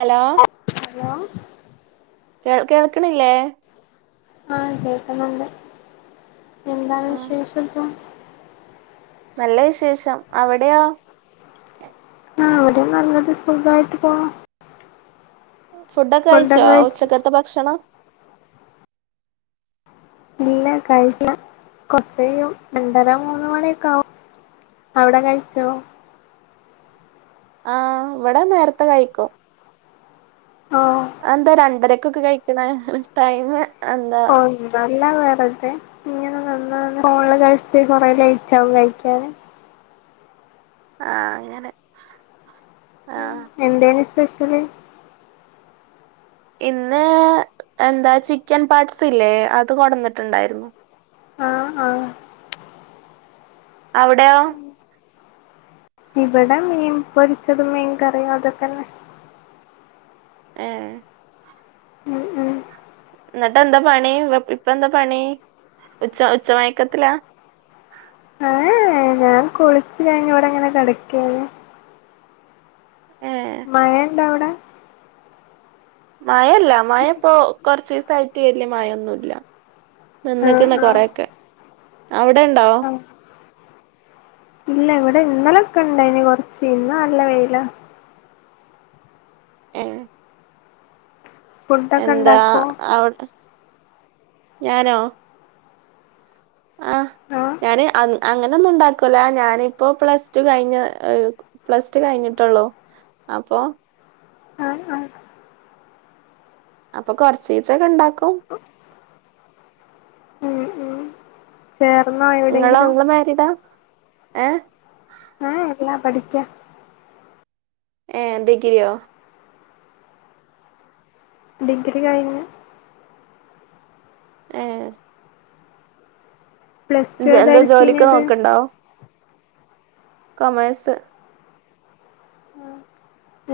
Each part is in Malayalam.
ഹലോ ഹലോ കേ കേൾക്കണില്ലേ ആഹ് കേക്കുന്നുണ്ട് എന്താണ് ആ വിശേഷം ഇപ്പൊ നല്ല വിശേഷം അവിടെയോ? ആഹ് ഇവിടെ നല്ലത് സുഖായിട്ട് പോണു ഫുഡൊക്കെ കഴിച്ചോ ഉച്ചക്കത്തെ ഭക്ഷണം. ഇല്ല കഴിട്ടില്ല കൊറച്ചഴിയും രണ്ടര മൂന്ന് മണിയൊക്കെ ആവും അവിടെ കഴിച്ചോ. ആഹ് ഇവടെ നേരത്തെ കഴിക്കും ആഹ് അഹ് എന്താ രണ്ടരക്കൊക്കെ കഴിക്കണത് ടൈമ് [unintelligible] അല്ല വെറുതെ ഇങ്ങനെ നിന്ന് നിന്ന് ഫോണില് കളിച്ച് കൊറെ ലേറ്റ് ആവും കഴിക്കാന് ആഹ് അങ്ങനെ ആ എന്തേനിം സ്പെഷ്യല്? ഇന്ന് എന്താ ചിക്കൻ പാർട്സ് ഇല്ലേ അത് കൊടന്നിട്ടുണ്ടായിരുന്നു ആഹ് ആഹ് അവിടെയോ? ഇവിടെ മീൻ പൊരിച്ചതും മീൻ കറിയും അതൊക്കെന്നെ ഏഹ് ഉം ഉം എന്നിട്ടെന്താ പണി ഇപ്പെന്താ പണി ഉച്ച ഉച്ച മയക്കത്തിലാ ഏഹ് ഞാൻ കുളിച്ച് കഴിഞ്ഞ് ഇവടെങ്ങനെ കെടക്കയ്നിം ഏ മഴണ്ടോ അവിടെ മഴഇല്ല മഴ ഇപ്പോ കൊറച്ചിസായിട്ട് വല്ല്യ മഴയൊന്നുല്ല ആഹ് തിന്ന്ക്കണ് ആഹ് കൊറേക്കെ അവിടെ ഉണ്ടാ ആഹ് ഇല്ല ഇവിടെ ഇന്നലൊക്കെ ഇണ്ടായിന് കൊറച്ച് ഇന്ന് നല്ല വെയിലാ ഏ ഫുഡൊക്കെ എന്താ ഇണ്ടാക്കോ അവിടെ [inaudible] ഞാനോ ആഹ് ഞാന് അങ്ങ് അങ്ങനൊന്നും ഉണ്ടാക്കൂല ഞാനിപ്പോ പ്ലസ് ടു കഴിഞ്ഞ് പ്ലസ് ടു കഴിഞ്ഞിട്ടുള്ളോ അപ്പൊ ആഹ് ആഹ് അപ്പൊ കൊറചീച്ചെക്കെ എണ്ടാക്കും ഉം ഉം ചേർന്നോ നിങ്ങളോ എവിടെങ്കിലും ഇങ്ങള് മാരിടാ ഏഹ് ഊഹും ഇല്ല പഠിക്ക ഏഹ് ഡിഗ്രിയോ ഡിഗ്രി കഴിഞ്ഞു ഏഹ് പ്ലസ് ടു ഇജ് ഏതാ എന്താ ജോലിക്ക് എടുത്തീനത് നോക്കണ്ടോ കൊമേഴ്സ്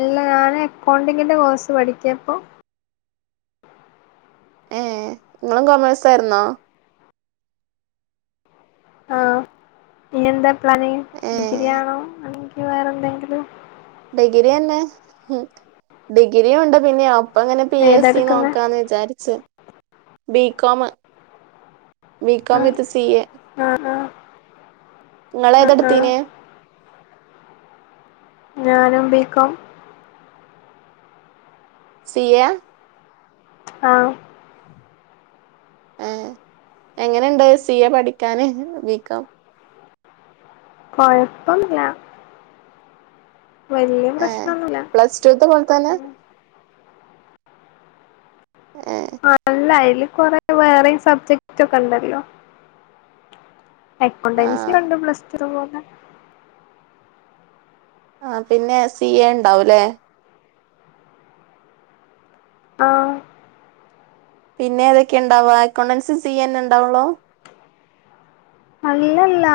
ഇല്ല ഞാന് എക്കൗണ്ടിങ്ങിന്റെ കോഴ്സ് പഠിക്കയിപ്പോ ഏ നിങ്ങളും കോമേഴ്സാരുന്നോ ആഹ് ഇനി എന്താ പ്ലാനിങ്ങ് ഏ ഡിഗ്രി ആണോ അല്ലെങ്കി വേറെ എന്തെങ്കിലും ഡിഗ്രിയന്നെ ഡിഗ്രിയൊണ്ട് പിന്നെ ഒ അപ്പൊ അങ്ങനെ പി ഏതാ എസ് സി എടുക്കുന്നെ നോക്കാന്ന് വിചാരിച്ച് ബികോമ് ബി കോം ആഹ് വിത്ത് സി എ ആഹ് ആഹ് ആഹ് ആഹ് ഇങ്ങളേതെടുത്തീന് ഞാനും ബി കോം സിയെയാ ആഹ് ആഹ് എങ്ങനെണ്ട് സി എ പഠിക്കാന് വീക്കാ കൊഴപ്പം ഇല്ല വലിയ ഏഹ് പ്രശ്നം ഒന്നുല്ല പ്ലസ് ടു ൽത്ത പോലെത്തന്നെ എഹ് ആഹ് അല്ല അതില് കൊറെ വേറെയും സബ്ജക്ടാെക്കെണ്ടല്ലോ എക്കൗണ്ടൻസി ആഹ് ഒണ്ട് പ്ലസ് ടു ലെ പോലെ ആഹ പിന്നെ സി എ ഉണ്ടാവൂല്ലേ ആഹ് പിന്നെ ഏതൊക്കെ എണ്ടാവുക്കാ എക്കൗണ്ടൻസി സി എ ന്നെണ്ടാ വോള്ളോ അല്ലല്ല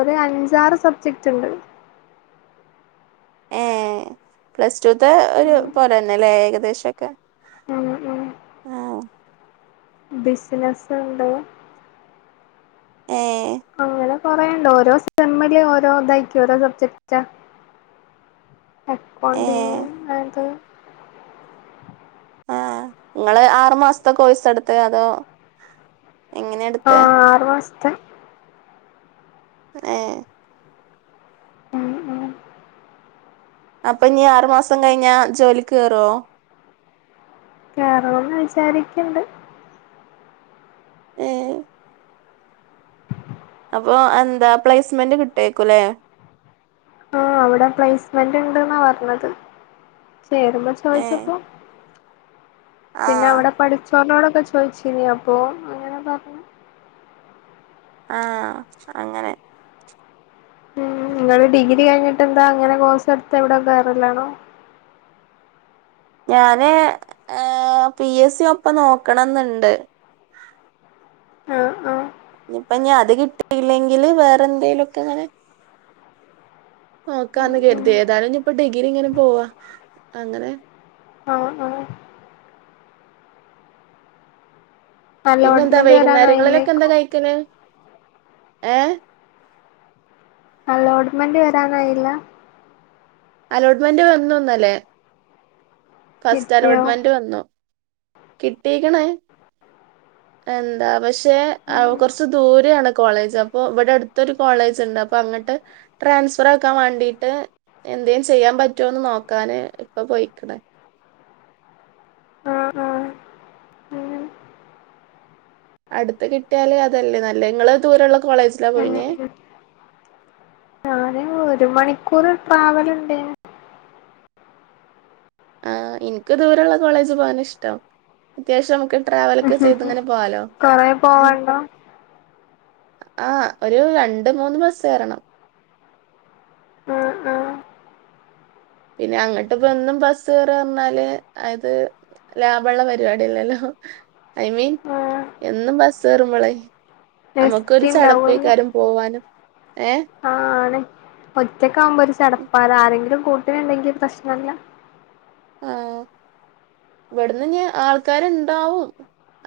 ഒരു അഞ്ചാറ് സബ്ജക്റ്റ്ണ്ട് ഏഹ് പ്ലസ്ടുത്തെ ഒരു ഉം പോലെ തന്നെല്ലേ ഏകദേശൊക്കെ മ് മ് ആഹ് ബിസിനസ് ഇണ്ടോ ഏഹ് അങ്ങനെ കൊറേയ്ണ്ട് ഓരോ സെമ്മില് ഓരോ ഇതായിക്കു ഓരോ സബ്ജക്റ്റാ അക്കൗണ്ടിങ് ഏഹ് അത് ആഹ് ഇങ്ങള് ആറു മാസത്തെ കോഴ്സെടുത്തെ അതോ എങ്ങനെ എടുത്തെ ആഹ് ആറ് മാസത്തെ ഏഹ് ഉം ഉം അപ്പ ഇഞ്ഞി ആറു മാസം കഴിഞ്ഞ ജോലിക്ക് കയറോ കേറണംന്ന് വിചാരിക്കെണ്ട് ഏഹ് അപ്പൊ എന്താ പ്ലേസ്മെന്റ് കിട്ടേക്കുലേ ആഹ് അവിടെ പ്ലേസ്മെന്റിണ്ട്ന്നാ പറഞ്ഞത് ചേരുമ്പൊ ഏഹ് ചോയ്ച്ചപ്പൊ പിന്നെ ആഹ് അവിടെ പഠിച്ചോർനോടൊക്കെ ചോയിച്ചിനി അപ്പോ അങ്ങനെ പറഞ്ഞു ആഹ് അങ്ങനെ ഉം നിങ്ങള് ഡിഗ്രി കഴിഞ്ഞിട്ടെന്താ അങ്ങനെ കോഴ്സ് എടുത്ത് എവിടെ കേറലാണോ ഞാന് ഏഹ് പി എസ് സി ഒപ്പം നോക്കണംന്നിണ്ട് ആഹ് അ ഇനിപ്പിഞ്ഞി അത് കിട്ടിയില്ലെങ്കില് വേറെ എന്തേലൊക്കെ ഇങ്ങനെ ഉം നോക്കാന്ന് ഉം കരുതി ഏതായാലും ഇഞ്ഞിപ്പൊ ഡിഗ്രി ഇങ്ങനെ പോവാ അങ്ങനെ ആഹ് ആഹ് പിന്നെന്താ അലോട്ട്മെന്റ് വൈകുന്നേരങ്ങളിലൊക്കെ എന്താ വരാനായില്ലേക്കും കഴിക്കല് ഏഹ് അലോട്ട്മെന്റ് വരാൻ കഴിയില്ല അലോട്ട്മെന്റ് വന്നു ഇന്നലെ കിട്ടിയോ ഫസ്റ്റലോട്ട്മെന്റ് വന്നു കിട്ടീക്കണ് എന്താ പ ക്ഷെ ഉം കുറച്ച് ദൂരെയാണ് കോളേജ പ്പൊ ഇവിടെ അടുത്തൊരു കോളേജിണ്ട് അപ്പൊ അങ്ങട്ട് ട്രാൻസ്ഫർ ആക്കാൻ വേണ്ടിയിട്ട് എന്തേലും ചെയ്യാൻ പറ്റുമോന്ന് നോക്കാന് ഇപ്പ പോയീക്കണ് ആഹ് ആഹ് ഉം അടുത്ത് കിട്ടിയാല് അതല്ലെ നല്ലത് ഇങ്ങള് ദൂരയുള്ള കോളേജ് ഞാന് ഒരു മണിക്കൂറ് ട്രാവലിണ്ടേന് അഹ് എനിക്ക് ദൂരയുള്ള കോളേജി പോകാനാ ഇഷ്ടം അത്യാവശ്യം നമുക്ക് ട്രാവലൊക്കെ ചെയ്തിങ്ങനെ പോവാലോ കൊറേ പോവാണ്ടോ ആഹ് ഒരു രണ്ട് മൂന്ന് ബസ്സ് കേറണം അഹ് ആഹ് പിന്നെ അങ്ങട്ടിപ്പ എന്നും ബസ് കേറാന്ന് പറഞ്ഞാല് അത് ലാഭള്ള പരിപാടിയല്ലല്ലൊ ഐ മീൻ ആഹ് എന്നും ബസ് കെയറുമ്പളെ എസ് നമുക്കൊരു ടി ചടപ്പേക്കാരും പോവാനും ഏഹ് ആഹ് ആണ് ഒറ്റക്കാവുമ്പൊ ഒരു ചടപ്പാണ് ആരെങ്കിലും കൂട്ടിനിണ്ടെങ്കി പ്രശ്നില്ല ഇവിടുന്നിനി ആൾക്കാരിണ്ടാവും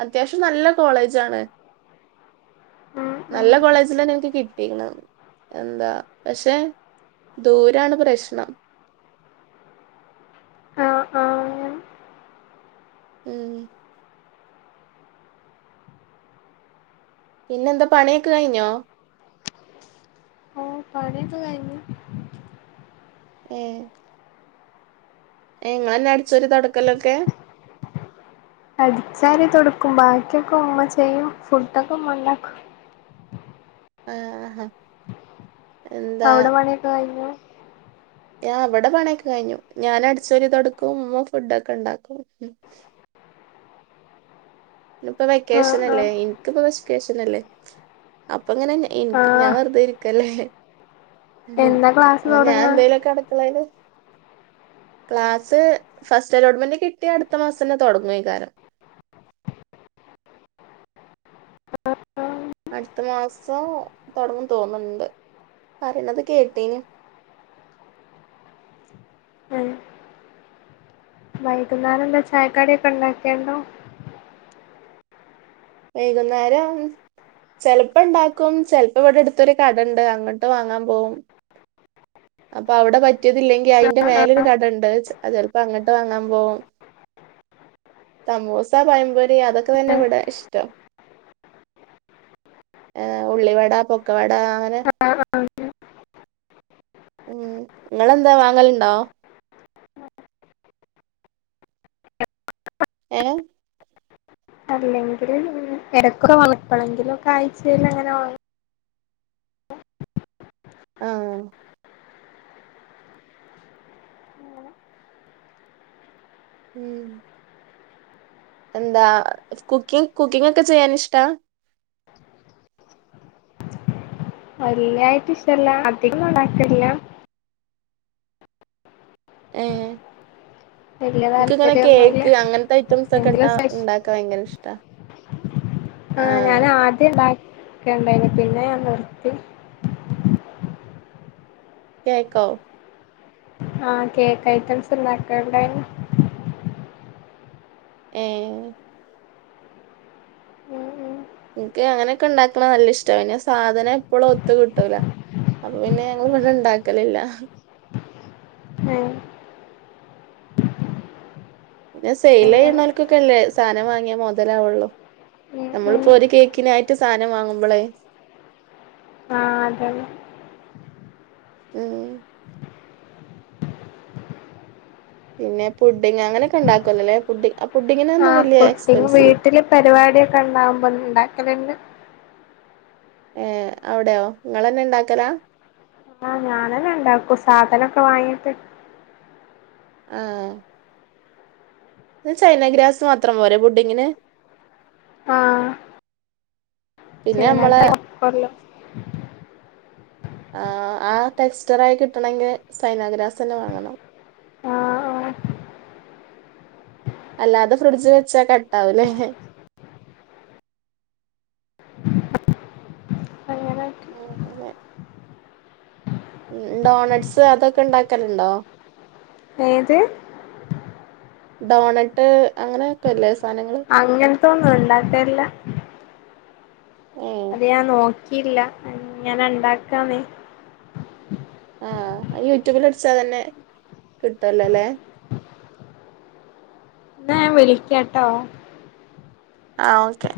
അത്യാവശ്യം നല്ല കോളേജാണ് ഉം ഉം നല്ല കോളേജിലന്നെ എനിക്ക് കിട്ടീക്കണ് എന്താ പക്ഷെ ദൂരാണ് പ്രശ്നം ആഹ് ആഹ് ഉം പിന്നെന്ത പണിയൊക്കെ കഴിഞ്ഞോ ഓ പണിയൊക്കെ കഴിഞ്ഞ് ഏഹ് ഏ ഇങ്ങളെന്നെ അട്ച്ചോരി തൊട്ക്കലൊക്കേ അട്ച്ചാരി തൊട്ക്കും ബാക്കിക്കെ ഉമ്മ ചെയ്യും ഫുഡൊക്കെ ഉമ്മ ഉണ്ടാക്കും ആഹ് ആഹ് അവ്ടെ പണിയൊക്കെ കഴിഞ്ഞോ യാ ഇബടെ പണിക്കെ കഴിഞ്ഞു ഞാനട്ച്ചോരി തൊട്ക്കും ഉമ്മ ഫുഡൊക്കെ ണ്ടാക്കും ഇപ്പൊ ആഹ് വെക്കേഷനല്ലേ ആഹ് ഇൻക്പ്പോ വെഷ് വെക്കേഷനല്ലേ അപ്പ ങ്ങനെ ഇൻക് ഞാൻ ആഹ് വെറുതെ ഇരിക്കല്ലേ ഉം എന്നാ ക്ലാസ് അപ്പൊ ഞാൻ തൊടങ്ങ എന്തേലുക്കെ അടുക്കളേല് ക്ലാസ് ഫസ്റ്റ് അലോട്ട്മെന്റ് കിട്ടിയാ അടുത്ത മാസന്നെ തൊട്ങ്ങൊയ്ക്കാരം അട്ത്ത മാസം തോട്ങ്ങും തോന്നുണ്ട് പറിണത് കേട്ടീന്നു വൈകുന്നേരംന്താ ചായക്കടിക്കെ ണ്ടാക്കിയണ്ടോ വൈകുന്നേരം ചെലപ്പ ണ്ടാക്കും ചെൽപ്പ വടെ അടുത്തൊര് കടണ്ട് അങ്ങട്ട് വാങ്ങാൻ പോകും അപ്പൊ അവ്ടെ പറ്റിയതില്ലെങ്കി അയ്ന്റെ മേലൊരു കടണ്ട് ചെ ചെൽപ്പൊ അങ്ങട്ട് വാങ്ങാൻ പോകും [inaudible] സമുസ പയംപൊരി അതൊക്കെ തന്നെ വ്ടെ ഇഷ് ആ ഉള്ളി വട പൊക്ക വട അങ്ങനെ ഉം ങ്ങളെന്താ വാങ്ങല്ണ്ടോ ഏഹ് അല്ലെങ്കില് പിന്നെ എടക്കൊക്കെ വാങ്ങും എപ്പളങ്കിലൊക്കെ ആഴ്ചയിലങ്ങനെ വാങ്ങും ആഹ് ഉം എന്താ കുക്കിങ് കുക്കിങ്‌ ഒക്കെ ചെയ്യാൻ ഇഷ്ടാ വല്യായിട്ട് ഇഷടല്ല അധികൊന്നും ഉണ്ടാക്കല് ല്ല്യാ ഏ വല്യ ഇക്ക് ഇങ്ങനെ താല്പര്യൊന്നുല്ല കേക്ക് അങ്ങൻത്തെ ഐറ്റംസ് ഒക്കെ എങ്കിലും ഇട്ടാ സ്പെഷ് ഇണ്ടാ ക്കാ ഭയങ്കര ഇഷ്ടാ ആ ആഹ് ഞാന് ആദ്യം ണ്ടാക്കല് ണ്ടായ്ന്നു പിന്നെ ഞാൻ നിർത്തി കേക്കോ ആ കേക്ക് ഐറ്റംസ് ണ്ടാക്കല് ണ്ടായ്നു ഏഹ് ഉം ഉം ഇൻക്ക് അങ്ങനെയൊക്കെ ണ്ടാക്കണത് നല്ല ഇഷ്ട പിന്നേ സാധനം എപ്പോഴും ഒത്ത് കിട്ടൂല അപ്പൊ പിന്നെ ഞങ്ങള് വടെ ണ്ടാക്കലില്ല ഏഹ് പിന്നെ സെയ് അങ്ങനെ ലെയ്യ്ണോൽക്കൊക്കെ അല്ലേ സാനം വാങ്ങിയാ മൊതലാവൊള്ളൂ ഉം ഉം നമ്മളിപ്പോ ഒരു കേക്കിനായിട്ട് സാനം വാങ്ങുമ്പളേയ് ആഹ് അതന്നെ ഉം പിന്നെ പുഡിങ്ങ് അങ്ങനൊക്കെ ണ്ടാക്കൊല്ല ലേ പുഡ് പുഡിങ്ങിനൊന്നും ആഹ് വല്യ പുട്ടിങ് എക്സ്പെൻസില്ല വീട്ടില് പരിപാടിയൊക്കെ ണ്ടാകുമ്പോ ണ്ടാക്കല്ണ്ട് ഏ അവ്ടെയോ ഇങ്ങളെന്നെ ണ്ടാക്കലാ ഞാനെന്നെ ണ്ടാക്കും സാധനൊക്കെ വാങ്ങിയിട്ട് ആഹ് ചൈന ഗ്രാസ് മാത്രം പോരെ പുഡിങ്ങിന് ആഹ് പിന്നെ നമ്മളെ [unintelligible] ആ ആ ടെക്സ്റ്ററായി കിട്ടണെങ്കിൽ സൈനാഗ്രാസന്നെ വാങ്ങണം ആഹ് ആഹ് അല്ലാതെ ഫ്രിഡ്ജ് വെച്ചാൽ കട്ടാവൂലെ അങ്ങനാക്കി മ് പിന്നെ ഡോണഡ്സ് അതൊക്കെ ഉണ്ടാക്കലുണ്ടോ ഏത് ഡോണട്ട് അങ്ങനെയൊക്കെല്ലേ സാധനങ്ങള് അങ്ങനത്തൊന്നും ഉണ്ടാക്കലല്ലാ ഏ അത് ഞാൻ നോക്കിയില്ല ഏങ്ങനെ ഉണ്ടാക്കാനേ ആഹ് യൂട്യൂബിൽ അടിച്ചാ തന്നെ കിട്ടുവല്ലേ അല്ലെ എന്നാ ഞാൻ വിളിക്കാട്ടോ ആഹ് ഓക്കെ